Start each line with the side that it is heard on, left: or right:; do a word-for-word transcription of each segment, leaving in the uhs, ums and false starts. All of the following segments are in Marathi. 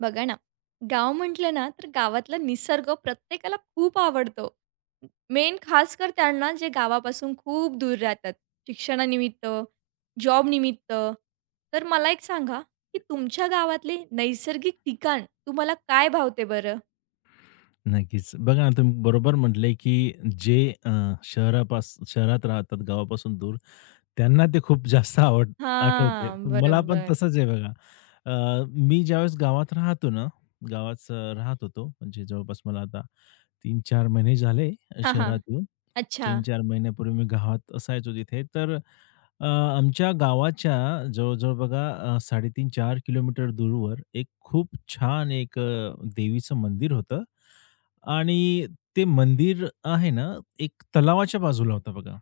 right: बघा ना, गाव म्हटलं ना, तर गावातला निसर्ग प्रत्येकाला खूप आवडतो. मेन खास खासकर त्यांना जे गावापासून खूप दूर राहतात, शिक्षणानिमित्त, जॉबनिमित्त. तर मला एक सांगा, की तुमच्या गावातले नैसर्गिक ठिकाण तुम्हाला काय भावते बरं?
left: नक्कीच. बघा ना, तुम्ही बरोबर म्हटले, की जे अ, शहरापास शहरात राहतात, गावापासून दूर, त्यांना ते खूप जास्त आवड आठवते.
right: हां,
left: पण मला पण
right: बरोबर.
left: तसंच आहे बघा. अ, मी ज्यावेळेस गावात राहतो ना, गावात अ, राहत होतो, म्हणजे जवळपास मला आता तीन चार महिने झाले
right: हां, हां.
left: शहरात येऊन.
right: अच्छा,
left: तीन चार महिन्यापूर्वी मी गावात असायचो तिथे. तर अ, आमच्या गावाच्या जवळ-जवळ बघा अ, साडेतीन-चार किलोमीटर दूरवर एक खूप छान एक अ, देवीचं मंदिर होतं आणि ते मंदिर आहे ना, एक तलावाच्या बाजूला होतं बघा.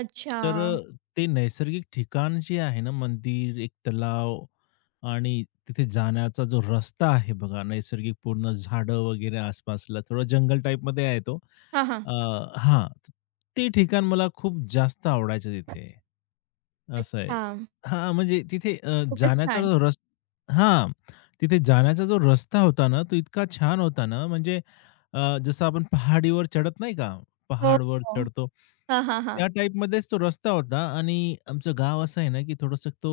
right: अच्छा.
left: तर अ, ते नैसर्गिक ठिकाण जे आहे ना, मंदिर, एक तलाव आणि तिथे जाण्याचा जो रस्ता आहे बघा, नैसर्गिक पूर्ण झाडं वगैरे आसपासला थोडं जंगल टाइपमध्ये आहे तो.
right: हां, हां.
left: अ, हां, ते ठिकाण मला खूप जास्त आवडायचं तिथे. असं आहे.
right: अच्छा.
left: हां, म्हणजे तिथे अ,
right: खूपच
left: जाण्याचा
right: छान.
left: जो रस हां, तिथे जाण्याचा जो रस्ता होता ना, तो इतका छान होता ना, म्हणजे अ, जसं आपण पहाडीवर चढत नाही का?
right: हो,
left: पहाडवर
right: हो.
left: चढतो.
right: हां, हां, हां.
left: त्या टाईपमध्येच तो रस्ता होता आणि आमचं गाव असं आहे ना, की थोडंसं तो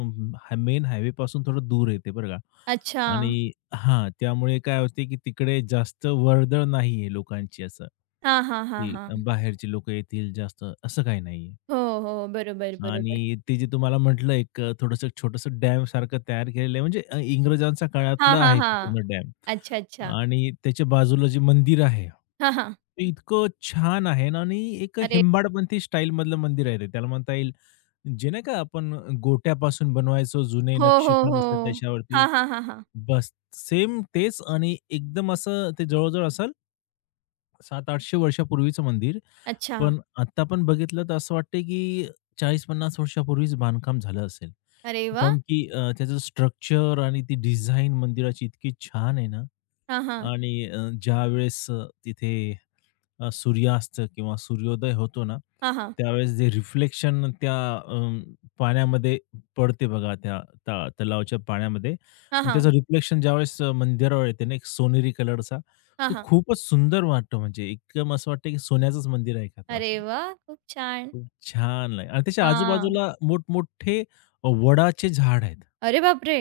left: अं, हा मेन हायवेपासून थोडं दूर येते बरं का
right: अच्छा.
left: आणि हां, त्यामुळे काय होते, की तिकडे जास्त वर्दळ नाहीये लोकांची असं,
right: हां, हां, हां,
left: की
right: हां.
left: बाहेरची लोकं येतील जास्त, असं काही नाहीये.
right: हो, हो. बरोबर, बरोबर.
left: आणि ते जे तुम्हाला म्हटलं एक अ, थोडंसं छोटंसं डॅम सारखं तयार केलेलं आहे म्हणजे अ, इंग्रजांच्या
right: हां,
left: काळातलं
right: हां,
left: आहे
right: हां.
left: ते पूर्ण डॅम.
right: अच्छा, अच्छा.
left: आणि त्याच्या बाजूला जे मंदिर आहे,
right: हां, हां.
left: ते इतकं छान आहे ना आणि एक
right: अरे
left: हेंबाडपंथी स्टाईलमधलं मंदिर आहे ते. त्याला म्हणता येईल जे नाही का आपण गोट्यापासून बनवायचो जुने
right: हो, हो,
left: नक्षीकाम
right: हो.
left: असतात त्याच्यावरती.
right: हां, हां, हां, हां.
left: बस सेम तेच आणि एकदम असं ते जवळ-जवळ असेल सातशे आठशे वर्षापूर्वीचं मंदिर.
right: अच्छा.
left: पण आत्ता पण बघितलं तर असं वाटतंय की चाळीस पन्नास वर्षापूर्वीच बांधकाम झालं असेल.
right: अरे वाह!
left: कारण की अ, त्याचं स्ट्रक्चर आणि ती डिझाइन मंदिराची इतकी छान आहे ना
right: हां, हां.
left: आणि अ, ज्यावेळेस अ, तिथे अ, सूर्यास्त किंवा सूर्योदय होतो ना,
right: हां, हां.
left: त्यावेळेस जे रिफ्लेक्शन त्या अं, पाण्यामध्ये पडते बघा, त्या ता तलावाच्या पाण्यामध्ये
right: हां,
left: आणि त्याचं
right: हां.
left: रिफ्लेक्शन ज्यावेळेस अ, मंदिरावर येते ना, एक सोनेरी कलरचा,
right: हां,
left: तो
right: हां.
left: खूपच सुंदर वाटतो. म्हणजे एकदम असं वाटतं की सोन्याचंच मंदिर आहे का ते
right: अरे
left: असं.
right: वाह! खूप छान.
left: खूप छान आहे आणि त्याच्या
right: हां.
left: आजूबाजूला मोठमोठे वडाचे झाड आहेत.
right: अरे बापरे!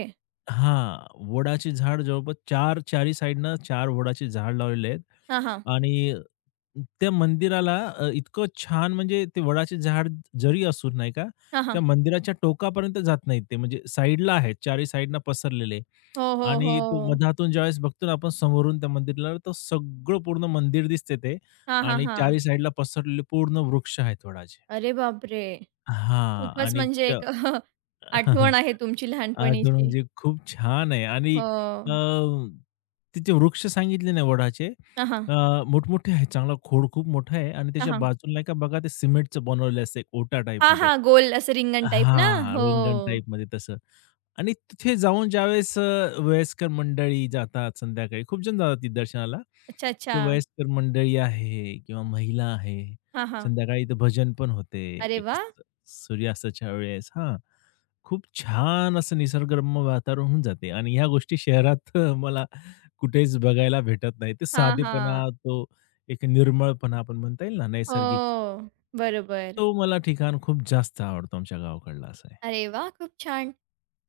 left: हां, वडाची झाड जवळपास चार चारी साइडनं चार वडाची झाड लावलेले आहेत
right: हां, हां.
left: आणि त्या मंदिराला अ, इतकं छान म्हणजे ते वडाचे झाड जरी असून नाही का,
right: हां, हां.
left: त्या मंदिराच्या टोकापर्यंत जात नाहीत ते म्हणजे साइडला आहेत, चारी साइडनं पसरलेले
right: हो, हो,
left: आणि तो
right: हो.
left: मधातून ज्यावेळेस बघतो ना आपण समोरून त्या मंदिराला तर सगळं पूर्ण मंदिर दिसते ते
right: हां, हां,
left: आणि
right: हां.
left: चारी साइडला पसरलेले पूर्ण वृक्ष आहेत वडाचे.
right: अरे बापरे!
left: हां
right: खूपच
left: आणि
right: म्हणजे
left: त्या
right: एक आठवण आहे तुमची
left: आठवण
right: लहानपणीची.
left: म्हणजे खूप छान आहे आणि
right: हो.
left: अ, तिचे वृक्ष सांगितले ना वडाचे
right: हां, हां.
left: अ, मोठमोठे आहेत. चांगला खोड खूप मोठा आहे आणि
right: हां,
left: त्याच्या
right: हां.
left: बाजूला नाही का बघा ते सिमेंटचं बनवलेलं असतं एक ओटा
right: हां,
left: टाईपमध्ये.
right: हां. गोल असं रिंगण टाइप ना?
left: हां,
right: हो.
left: रिंगण टाईपमध्ये तसं. आणि तिथे जाऊन ज्यावेळेस अ, वयस्कर मंडळी जातात संध्याकाळी, खूप जण जातात तिथे दर्शनाला.
right: अच्छा, अच्छा.
left: तर वयस्कर मंडळी आहे किंवा महिला आहे.
right: हां, हां.
left: संध्याकाळी इथं भजन पण होते,
right: अरे
left: एक स
right: वाह!
left: सूर्यास्ताच्या वेळेस हां. खूप छान असं निसर्गरम्य वातावरण होऊन जाते आणि ह्या गोष्टी शहरात मला कुठेच बघायला भेटत नाही. ते
right: हां, हां.
left: साधेपणा, तो एक निर्मळपणा आपण म्हणता येईल ना, नैसर्गिक,
right: हो, बरोबर.
left: तो मला ठिकाण खूप जास्त आवडतो आमच्या गावाकडला असं आहे.
right: अरे वा, खूप छान.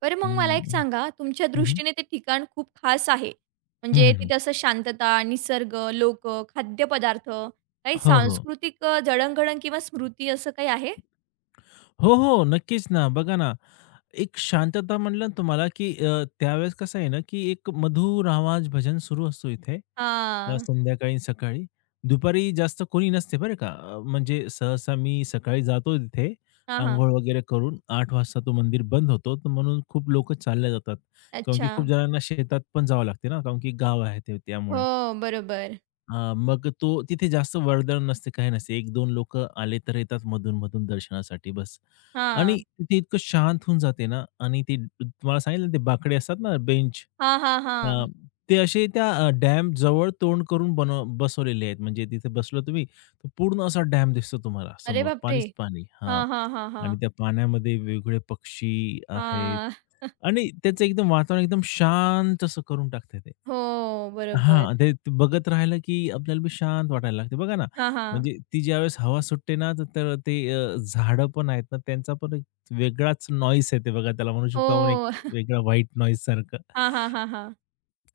right: बरं मग
left: हं,
right: मला
left: हं,
right: एक
left: हं.
right: सांगा, तुमच्या दृष्टीने ते ठिकाण खूप खास आहे. म्हणजे तिथे असं शांतता, निसर्ग, लोक, खाद्यपदार्थ, काही
left: हो, हो.
right: सांस्कृतिक अ, जडणघडण किंवा स्मृती असं काही आहे?
left: हो, हो. नक्कीच ना. बघा ना, एक शांतता म्हटलं ना तुम्हाला, की अ, त्यावेळेस कसं आहे ना, की एक मधुर आवाज भजन सुरू असतो इथे. अ,
right: हा,
left: संध्याकाळी, सकाळी. दुपारी जास्त कोणी नसते बरं का. अ, म्हणजे सहसा मी सकाळी जातो तिथे
right: हा, हां.
left: अंघोळ वगैरे करून. आठ वाजता तो मंदिर बंद होतो. तर म्हणून खूप लोकं चालल्या जातात. कारण की
right: अच्छा.
left: खूप जणांना शेतात पण जावं लागते ना, कारण की गाव आहे ते त्यामुळे.
right: हो, बरोबर.
left: हां, मग तो तिथे जास्त वर्दळ नसते, काही नसते. एक दोन लोकं आले तर येतात मधून-मधून दर्शनासाठी बस. आणि
right: हां.
left: तिथे इतकं शांत होऊन जाते ना आणि ते तुम्हाला सांगितलं ना ते बाकडे असतात ना बेंच
right: हां, हां,
left: अ,
right: हां.
left: ते असे त्या अ, डॅम जवळ तोंड करून बनव बसवलेले आहेत. म्हणजे तिथे बसलो तुम्ही, तर पूर्ण असा डॅम दिसतो तुम्हाला
right: अरे
left: समोर.
right: बापरे!
left: पाणीच पाणी. हां.
right: हां, हां, हां, हां.
left: आणि त्या पाण्यामध्ये वेगवेगळे पक्षी आहेत
right: हां.
left: आणि त्याचं एकदम वातावरण एकदम शांत असं करून टाकते ते.
right: हो, बरोबर.
left: हां, ते ते बघत राहिलं, की आपल्याला बी शांत वाटायला लागते. बघा ना,
right: हां, हां.
left: म्हणजे ती ज्यावेळेस हवा सुटते ना, तर तर ते अ, झाडं पण आहेत ना, त्यांचा पण एक वेगळाच नॉईज येते बघा. त्याला म्हणू शकतो आपण एक
right: हो.
left: वेगळा व्हाईट नॉईज सारखं.
right: हां, हां, हां, हां.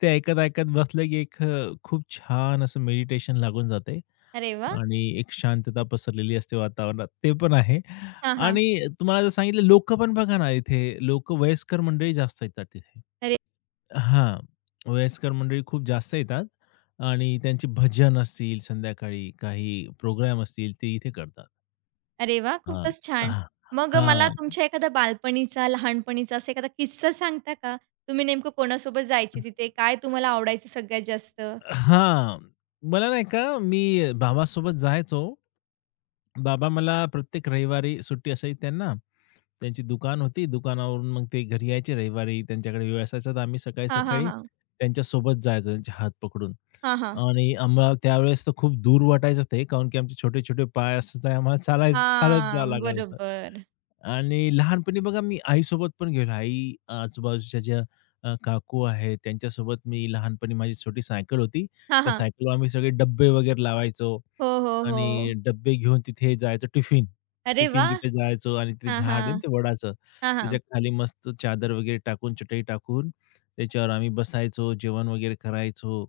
left: ते ऐकत-ऐकत बसलं की एक अ, खूप छान असं मेडिटेशन लागून जाते
right: अरे वाह!
left: आणि एक शांतता पसरलेली असते वातावरणात. ते पण आहे
right: हां, हां.
left: आणि तुम्हाला जर सांगितलं लोकं पण बघा ना इथे लोकं वयस्कर मंडळी जास्त येतात तिथे.
right: अरे
left: हां, वयस्कर मंडळी खूप जास्त येतात आणि त्यांची भजन असतील संध्याकाळी काही प्रोग्राम असतील ते इथे करतात.
right: अरे वाह!
left: हां.
right: खूपच छान.
left: हां.
right: मग अ, मला
left: हां.
right: तुमच्या एखादा बालपणीचा, लहानपणीचा असा एखादा किस्सा सांगता का? तुम्ही नेमकं कोणासोबत जायचे तिथे? काय तुम्हाला आवडायचं सगळ्यात जास्त?
left: हां. मला नाही का मी बाबासोबत जायचो. बाबा मला प्रत्येक रविवारी सुट्टी असायची त्यांना. त्यांची दुकान होती. दुकानावरून मग ते घरी यायचे रविवारी. त्यांच्याकडे वेळ असायचा तर आम्ही
right: हां, हां,
left: सकाळी-सकाळी
right: हां.
left: त्यांच्यासोबत जायचो त्यांचे हात पकडून.
right: हां, हां.
left: आणि आम्हाला त्यावेळेस तर खूप दूर वाटायचं ते, काहून की आमचे छोटे-छोटे पाय असं ते आम्हाला चालाय चालत जावं
right: हां,
left: लागत होतं.
right: बरोबर.
left: आणि लहानपणी बघा मी आईसोबत पण गेलो. आई आजूबाजूच्या ज्या अ, काकू आहेत त्यांच्यासोबत मी लहानपणी माझी छोटी सायकल होती.
right: हां,
left: त्या
right: हां.
left: सायकलवर आम्ही सगळे डब्बे वगैरे लावायचो
right: हो, हो, हो.
left: आणि डब्बे घेऊन तिथे जायचो टिफिन.
right: अरे
left: टिफिन
right: वाह!
left: तिथे जायचो आणि ते
right: हां,
left: झाड आहे ना
right: हां.
left: ते वडाचं,
right: हां, हां.
left: त्याच्या खाली मस्त चादर वगैरे टाकून, चटई टाकून त्याच्यावर आम्ही बसायचो, जेवण वगैरे करायचो.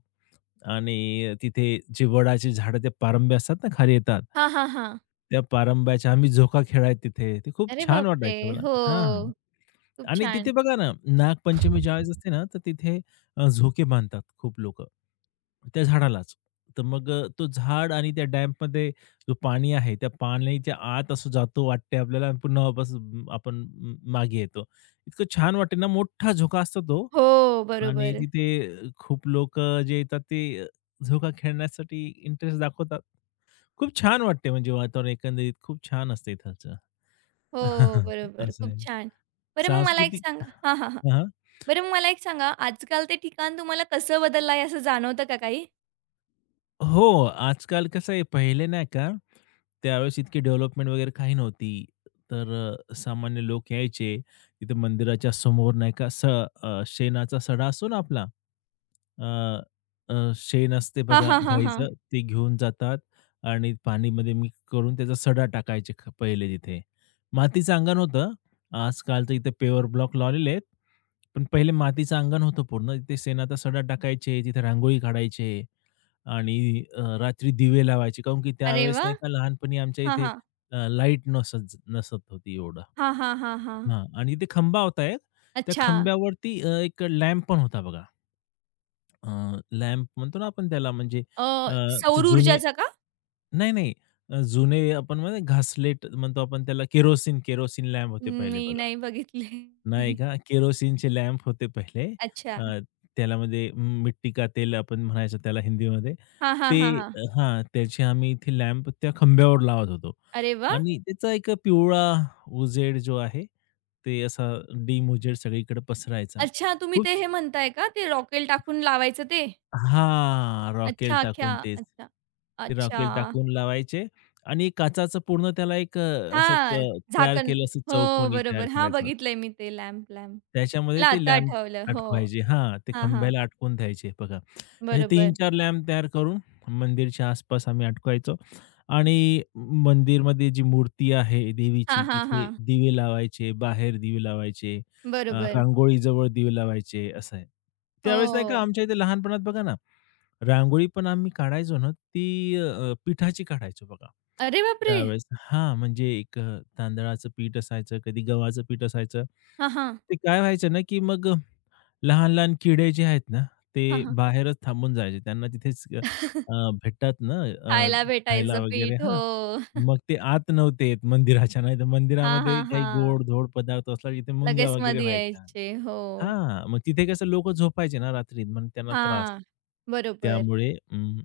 left: आणि तिथे जे वडाची झाडं, त्या पारंब्या असतात ना, खाली येतात.
right: हां, हां, हां.
left: त्या पारंब्याच्या आम्ही झोका खेळायचो तिथे. ते खूप
right: अरे
left: छान
right: बापरे!
left: वाटायचं मला.
right: हो.
left: हां.
right: खूप
left: आणि तिथे
right: छान.
left: बघा ना, नागपंचमी ज्यावेळेस असते ना, तर तिथे अ, झोके बांधतात खूप लोकं, त्या झाडालाच. तर मग अ, तो झाड आणि त्या डॅम्पमध्ये जो पाणी आहे, त्या पाण्याच्या आत असं जातो वाटते आपल्याला आणि पुन्हा वापस अम, आपण म मागे येतो. इतकं छान वाटे ना, मोठा झोका असतो तो
right: हो,
left: आणि
right: बरोबर.
left: तिथे अ, खूप लोक जे येतात ते अ, झोका खेळण्यासाठी इंटरेस्ट दाखवतात. खूप छान वाटते म्हणजे वातावरण एकंदरीत खूप छान असते इथालचं.
right: हो, बरोबर.
left: असं
right: खूप
left: आहे.
right: छान. बरं मग मला एक
left: सांस्कृतिक
right: सांगा हां, हां, हां.
left: हां, हां.
right: बरं मग मला एक सांगा आजकाल ते ठिकाण तुम्हाला कसं बदललं आहे असं जाणवतं का काही?
left: हो, आजकाल कसं आहे पहिले नाही का, त्यावेळेस इतकी डेव्हलपमेंट वगैरे काही नव्हती. तर अ, सामान्य लोक यायचे. तिथे मंदिराच्या समोर नाही का स अ, शेणाचा सडा असतो ना आपला. अ, अ, शेण असते
right: हां,
left: बघा
right: हां, हां, हां.
left: गाईचं, ते घेऊन जातात आणि पाणीमध्ये मिक्स करून त्याचा सडा टाकायचे ख पहिले तिथे. मातीचं अंगण होतं. आजकाल तर इथे पेवर ब्लॉक लावलेले आहेत. पण पहिले मातीचं अंगण होतं पूर्ण. तिथे शेणाचा सडा टाकायचे, तिथे रांगोळी काढायचे. आणि अ, रात्री दिवे लावायचे. काहून की
right: अरे
left: त्यावेळेस
right: वाह!
left: नाही का लहानपणी आमच्या
right: हां,
left: इथे
right: हां.
left: अ, लाईट नसत नसत होती एवढं.
right: हां, हां, हां, हां.
left: हां आणि ते खंबा होता एक. त्या
right: अच्छा.
left: खंब्यावरती अ, एक लॅम्प पण होता बघा. अ, लॅम्प म्हणतो ना आपण त्याला म्हणजे
right: अ
left: अ, ते
right: सौर
left: जुने
right: ऊर्जाचा का?
left: नाही, नाही. अ, जुने आपण म्हणजे घासलेट म्हणतो आपण त्याला केरोसिन, केरोसिन लॅम्प होते पहिले
right: मी
left: बघा.
right: नाही बघितले.
left: नाही का? केरोसिनचे लॅम्प होते पहिले.
right: अच्छा.
left: अ, त्याला म्हणजे मिट्टी का तेल आपण म्हणायचो त्याला हिंदीमध्ये.
right: हां, हां,
left: ते
right: हां, हां.
left: हां, त्याचे आम्ही इथे लॅम्प त्या खांब्यावर लावत होतो
right: अरे वाह!
left: आणि त्याचा एक पिवळा उजेड जो आहे, ते असा डिम उजेड सगळीकडे पसरायचा.
right: अच्छा, तुम्ही
left: खूप
right: ते हे म्हणताय का ते रॉकेल टाकून लावायचं ते?
left: हां, रॉकेल
right: अच्छा, अख्ख्या
left: टाकून तेच.
right: अच्छा.
left: ते
right: अच्छा.
left: रॉकेल टाकून लावायचे आणि काचाचं पूर्ण त्याला एक अ, असं क
right: हां,
left: तयार
right: झाकण.
left: केलं असं
right: हो,
left: चौकोनी तयार
right: बरोबर. हां,
left: करायचं.
right: बघितलंय मी ते लॅम्प, लॅम्प.
left: त्याच्यामध्ये
right: मला
left: ते
right: आता
left: लॅम्प
right: आठवलं. हो.
left: अटकवायचे हां, ते
right: हां, हां.
left: खांब्याला अटकवून द्यायचे बघा. असे
right: बरोबर.
left: तीन चार लॅम्प तयार करून मंदिरच्या आसपास आम्ही अटकवायचो आणि मंदिरमध्ये जी मूर्ती आहे
right: हां,
left: देवीची,
right: हां,
left: तिथे
right: हां.
left: दिवे लावायचे, बाहेर दिवे लावायचे, अ,
right: बरोबर.
left: रांगोळीजवळ दिवे लावायचे, असं आहे. त्यावेळेस नाही का
right: हो.
left: आमच्या इथे लहानपणात बघा ना, रांगोळी पण आम्ही काढायचो ना, ती अ, पिठाची काढायचो बघा.
right: अरे बापरे!
left: त्यावेळेस हां, म्हणजे एक अ, तांदळाचं पीठ असायचं, कधी गव्हाचं पीठ असायचं.
right: हां, हां.
left: ते काय व्हायचं ना, की मग लहान-लहान किडे जे आहेत ना,
right: हां,
left: ते
right: हां.
left: बाहेरच थांबून जायचे. त्यांना तिथेच अ, अ, भेटतात ना अ,
right: खायला
left: खायला
right: भेटायचं
left: वगैरे
right: पीठ.
left: हां.
right: हो.
left: मग ते आत नव्हते येत मंदिराच्या. नाहीतर
right: हां,
left: मंदिरामध्ये
right: हां,
left: काही
right: हां.
left: गोड-धोड पदार्थ असला की, तिथे मुंग्या
right: लगेच
left: वगैरे
right: मध्ये
left: व्हायच्या.
right: यायचे. हो.
left: हां, मग तिथे कसं लोकं झोपायचे ना रात्री, मग त्यांना त्रास.
right: हां. बरोबर.
left: त्यामुळे अं,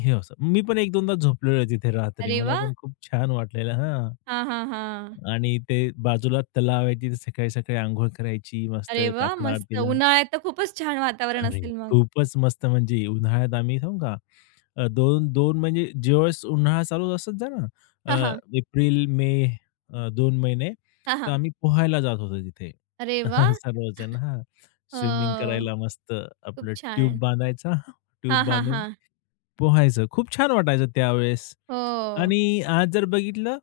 left: हे असं. मी पण एक-2दा झोपलेलो तिथे रात्री.
right: अरे
left: मला
right: वाह!
left: पण खूप छान वाटलेलं हां.
right: हां, हां, हां.
left: आणि ते बाजूला तलाव आहे. तिथे सकाळी-सकाळी अंघोळ करायची, मस्त
right: अरे वाह!
left: काकड
right: मस्त.
left: आरतीला
right: उन्हाळ्यात तर खूपच छान वातावरण
left: अरे!
right: असेल मग.
left: खूपच मस्त म्हणजे उन्हाळ्यात आम्ही सांगू का अ, दोन दोन म्हणजे ज्यावेळेस उन्हाळा चालू असत जा ना,
right: हां,
left: अ,
right: हां.
left: एप्रिल, मे अ, दोन महिने
right: हां,
left: तर
right: हां.
left: आम्ही पोहायला जात होतो तिथे.
right: अरे वाह!
left: सर्वजण हां, स्विमिंग
right: हो.
left: करायला मस्त
right: खूप
left: आपलं ट्यूब
right: छान.
left: बांधायचा,
right: हां,
left: ट्यूब
right: हां,
left: बांधून
right: हां.
left: पोहायचं. खूप छान वाटायचं त्यावेळेस.
right: हो.
left: आणि आज जर बघितलं,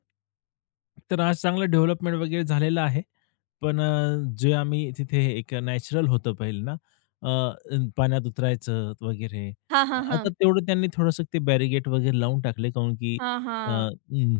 left: तर आज चांगलं डेव्हलपमेंट वगैरे झालेलं आहे. पण अ, जे आम्ही तिथे एक नॅचरल होतं पहिलं ना, अ, पाण्यात उतरायचं वगैरे.
right: हां, हां, हां.
left: आता तेवढं त्यांनी थोडंसं ते बॅरिगेट वगैरे लावून टाकले, काऊन की
right: हां,
left: अ,
right: हां.
left: हं,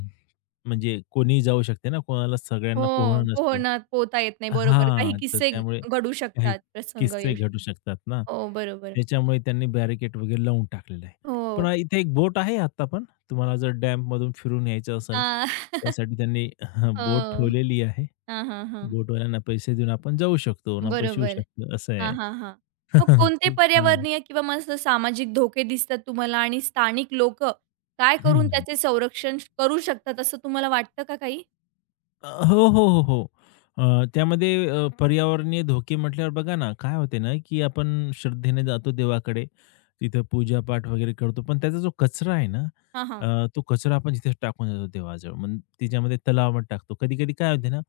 left: म्हणजे कोणीही जाऊ शकते ना, कोणाला सगळ्यांना
right: हो.
left: पोहणं नसते.
right: पोहणं पोहता येत नाही. बरोबर. काही
left: हां, तर
right: किस्से
left: त्यामुळे
right: घडू
left: काही
right: शकतात. प्रसंग येऊ
left: किस्से घडू
right: शकतो.
left: शकतात ना.
right: हो, बरोबर.
left: त्याच्यामुळे त्यांनी बॅरिकेड वगैरे लावून टाकलेलं आहे. पण
right: हो.
left: अ, इथे एक बोट आहे आता पण. तुम्हाला जर डॅममधून फिरून यायचं असेल,
right: हां.
left: त्यासाठी त्यांनी बोट
right: हो.
left: ठेवलेली आहे.
right: हां, हां, हां.
left: बोटवाल्यांना पैसे देऊन आपण जाऊ शकतो, आपण शिवू
right: बरोबर.
left: शकतो, असं
right: हां,
left: आहे.
right: हां, हां. मग कोणते
left: खूप छान.
right: पर्यावरणीय किंवा मस्त सामाजिक धोके दिसतात तुम्हाला आणि स्थानिक लोकं काय करून
left: हं.
right: त्याचे संरक्षण करू शकतात असं तुम्हाला वाटतं का काही?
left: अ, हो, हो, हो, हो. अ, त्यामध्ये अ, पर्यावरणीय धोके म्हटल्यावर बघा ना, काय होते ना, की आपण श्रद्धेने जातो देवाकडे, तिथं पूजा-पाठ वगैरे करतो. पण त्याचा जो कचरा आहे ना,
right: हां, हां.
left: अ, तो कचरा आपण जिथे टाकून देतो देवाजवळ. मग तिच्यामध्ये तलावामध्ये टाकतो. कधी-कधी काय होते ना,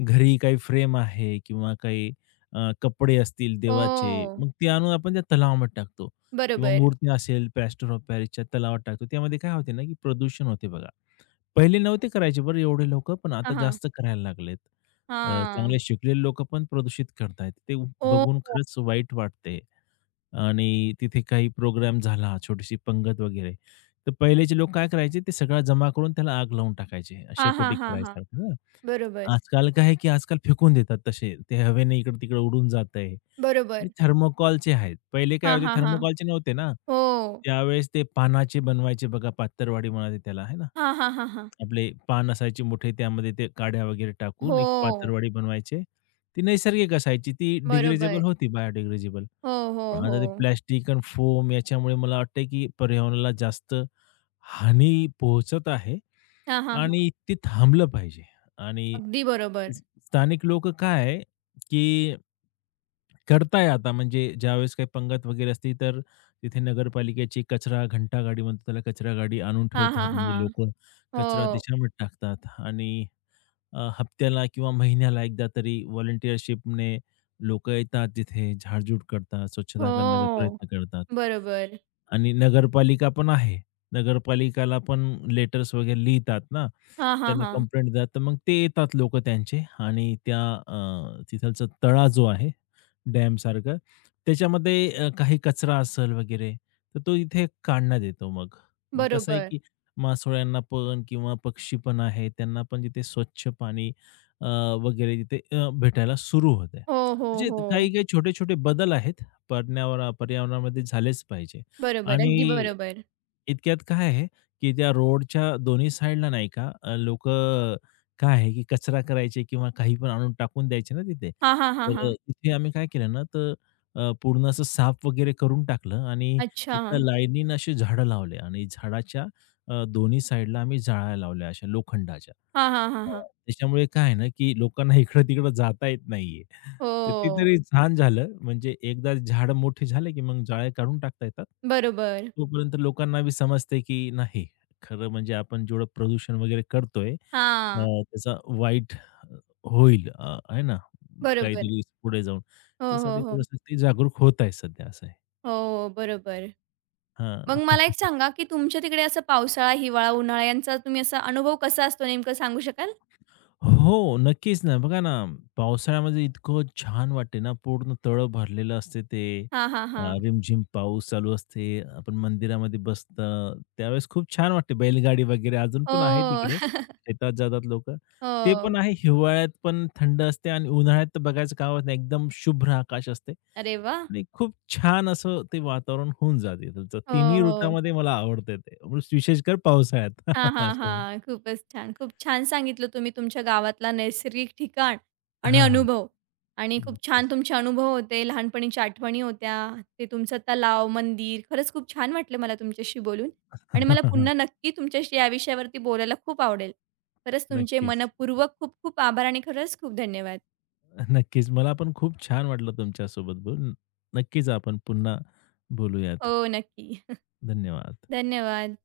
left: घरी काही फ्रेम आहे किंवा काही अ, कपडे असतील देवाचे,
right: हो,
left: मग ते आणून आपण त्या तलावामध्ये टाकतो किंवा
right: बरोबर.
left: मूर्ती असेल, प्लॅस्टर ऑफ पॅरिसच्या तलावात टाकतो. त्यामध्ये काय होते ना, की प्रदूषण होते बघा. पहिले नव्हते करायचे बरं एवढे लोकं, पण
right: हां,
left: आता
right: हां.
left: जास्त करायला लागलेत. अ,
right: हां.
left: चांगले शिकलेले लोकं पण प्रदूषित करतायत. ते
right: हो,
left: बघून
right: हो.
left: खरंच वाईट वाटते. आणि तिथे काही प्रोग्राम झाला, छोटीशी पंगत वगैरे, तर पहिलेचे लोक काय करायचे, ते सगळा जमा करून त्याला आग लावून टाकायचे,
right: हां, हां,
left: शेकोटी
right: हां, हां.
left: करायसारखं ना.
right: बरोबर.
left: आजकाल काय आहे, की आजकाल फेकून देतात तसे. ते हवेने इकडं-तिकडं उडून जातंय
right: बरोबर.
left: आणि थर्मोकॉलचे आहेत. पहिले काय
right: हां,
left: होते,
right: हां, हां.
left: थर्मोकॉलचे नव्हते ना.
right: हो.
left: त्यावेळेस ते पानाचे बनवायचे बघा, पातरवडी म्हणायचे त्याला, आहे ना.
right: हां, हां, हां, हां.
left: आपले पान असायचे मोठे, त्यामध्ये ते काड्या वगैरे टाकून एक
right: हो,
left: पातरवडी बनवायचे. ती नैसर्गिक असायची, ती
right: बरोबर.
left: डिग्रेडेबल होती, बायोडिग्रेडेबल.
right: हो, हो,
left: पण
right: हो.
left: आता ते प्लास्टिक आणि फोम याच्यामुळे मला वाटतंय, की पर्यावरणाला जास्त हानी पोहोचत आहे
right: हां, हां, हां.
left: आणि ते थांबलं पाहिजे. आणि
right: अगदी बरोबर.
left: स स्थानिक लोक काय आहे, की करताय आता म्हणजे ज्यावेळेस काही पंगत वगैरे असते, तर तिथे नगरपालिकेची कचरा घंटा गाडी म्हणतो त्याला, कचरा गाडी आणून
right: हां,
left: ठेवतात.
right: हां,
left: म्हणजे
right: हां.
left: लोकं
right: हो,
left: कचरा त्याच्यामध्ये टाकतात आणि अ, हप्त्याला किंवा महिन्याला एकदा तरी व्हॉलंटिअरशिपने लोकं येतात तिथे, झाडझूड करतात, स्वच्छता करण्याचा
right: हो.
left: प्रयत्न करतात.
right: बरोबर.
left: आणि नगरपालिका पण आहे. नगरपालिकाला पण लेटर्स वगैरे लिहितात ना,
right: हां, हां,
left: त्यांना
right: हां.
left: कंप्लेंट देतात. तर मग ते येतात लोकं त्यांचे आणि त्या अ, तिथलचा तळा जो आहे डॅमसारखं, त्याच्यामध्ये अ, काही कचरा असेल वगैरे, तर तो इथे काढण्यात येतो मग. मग कसं
right: बरोबर.
left: आहे मासोळ्यांना पण किंवा पक्षी पण आहेत, त्यांना पण तिथे स्वच्छ पाणी अ, वगैरे तिथे अ, भेटायला सुरू होत आहे.
right: हो, हो,
left: म्हणजे
right: हो.
left: काही-काही छोटे-छोटे बदल आहेत, पर्यावरण पर्यावरणामध्ये झालेच पाहिजे.
right: बरोबर, अगदी
left: आणि
right: बरोबर.
left: इतक्यात काय आहे, की त्या रोडच्या दोन्ही साईडला नाही का अ, लोकं काय आहे, की कचरा करायचे किंवा काही पण आणून टाकून द्यायचे ना तिथे.
right: हां, हां, हां, हां.
left: तर तिथे आम्ही काय केलं ना, तर अ, पूर्ण असं साफ वगैरे करून टाकलं आणि
right: अच्छा.
left: एका लाईनीनं अशी झाडं लावले आणि झाडाच्या अ, दोन्ही साइडला आम्ही जाळ्या लावल्या अशा लोखंडाच्या.
right: हां, हां, हां, हां.
left: हां. त्याच्यामुळे काय आहे ना, की लोकांना इकडं-तिकडं जाता येत नाहीये. तर ते
right: हो.
left: तरी छान झालं. म्हणजे एकदा झाडं मोठी झाले, की मग जाळे काढून टाकता येतात.
right: बरोबर.
left: तोपर्यंत लोकांना बी समजते, की नाही खरं म्हणजे आपण जेवढं प्रदूषण वगैरे करतोय अ,
right: हां.
left: त्याचा वाईट होईल अ, आहे ना,
right: बरोबर.
left: काहीतरी पुढे जाऊन.
right: हो, हो,
left: त्यासाठी
right: हो.
left: थोडंसं ते जागरूक होत आहे सध्या असं आहे.
right: हो, बरोबर. मग मला एक
left: हां.
right: सांगा, की तुमच्या तिकडे असं पावसाळा, हिवाळा, उन्हाळा यांचा तुम्ही असा अनुभव कसा असतो नेमकं सांगू शकाल?
left: हो, नक्कीच ना. बघा ना, पावसाळ्यामध्ये इतकं छान वाटते ना, पूर्ण तळं भरलेलं असते ते.
right: हां, हां,
left: अ,
right: हां.
left: रिमझिम पाऊस चालू असते. आपण मंदिरामध्ये बसतं. त्यावेळेस खूप छान वाटते. बैलगाडी वगैरे अजून पण आहे
right: हो.
left: तिकडे. शेतात जातात लोकं. ते पण
right: हो.
left: आहे. हिवाळ्यात पण थंड असते आणि उन्हाळ्यात तर बघायचं कामच नाही. एकदम शुभ्र आकाश असते
right: अरे वाह!
left: आणि खूप छान असं ते वातावरण होऊन जाते तुमचं.
right: हो,
left: तिन्ही
right: हो.
left: ऋतूमध्ये मला आवडतं ते. विशेषकर पावसाळ्यात.
right: हां, हां,
left: असं आहे.
right: हां. खूपच छान. खूप छान सांगितलं तुम्ही तुमच्या गावातला नैसर्गिक ठिकाण आणि
left: हां, हां.
right: अनुभव आणि खूप छान
left: नक्कीच.
right: तुमचे अनुभव होते. लहानपणीच्या आठवणी होत्या. ते तुमचं तलाव, मंदिर खरंच खूप छान वाटलं मला तुमच्याशी बोलून आणि मला पुन्हा नक्की तुमच्याशी या विषयावरती बोलायला खूप आवडेल. खरंच तुमचे
left: नक्कीच.
right: मनःपूर्वक खूप खूप आभार आणि खरंच खूप धन्यवाद.
left: नक्कीच. मला पण खूप छान वाटलं तुमच्यासोबत बोलून. नक्कीच आपण पुन्हा बोलूयात.
right: हो, नक्की.
left: धन्यवाद.
right: धन्यवाद.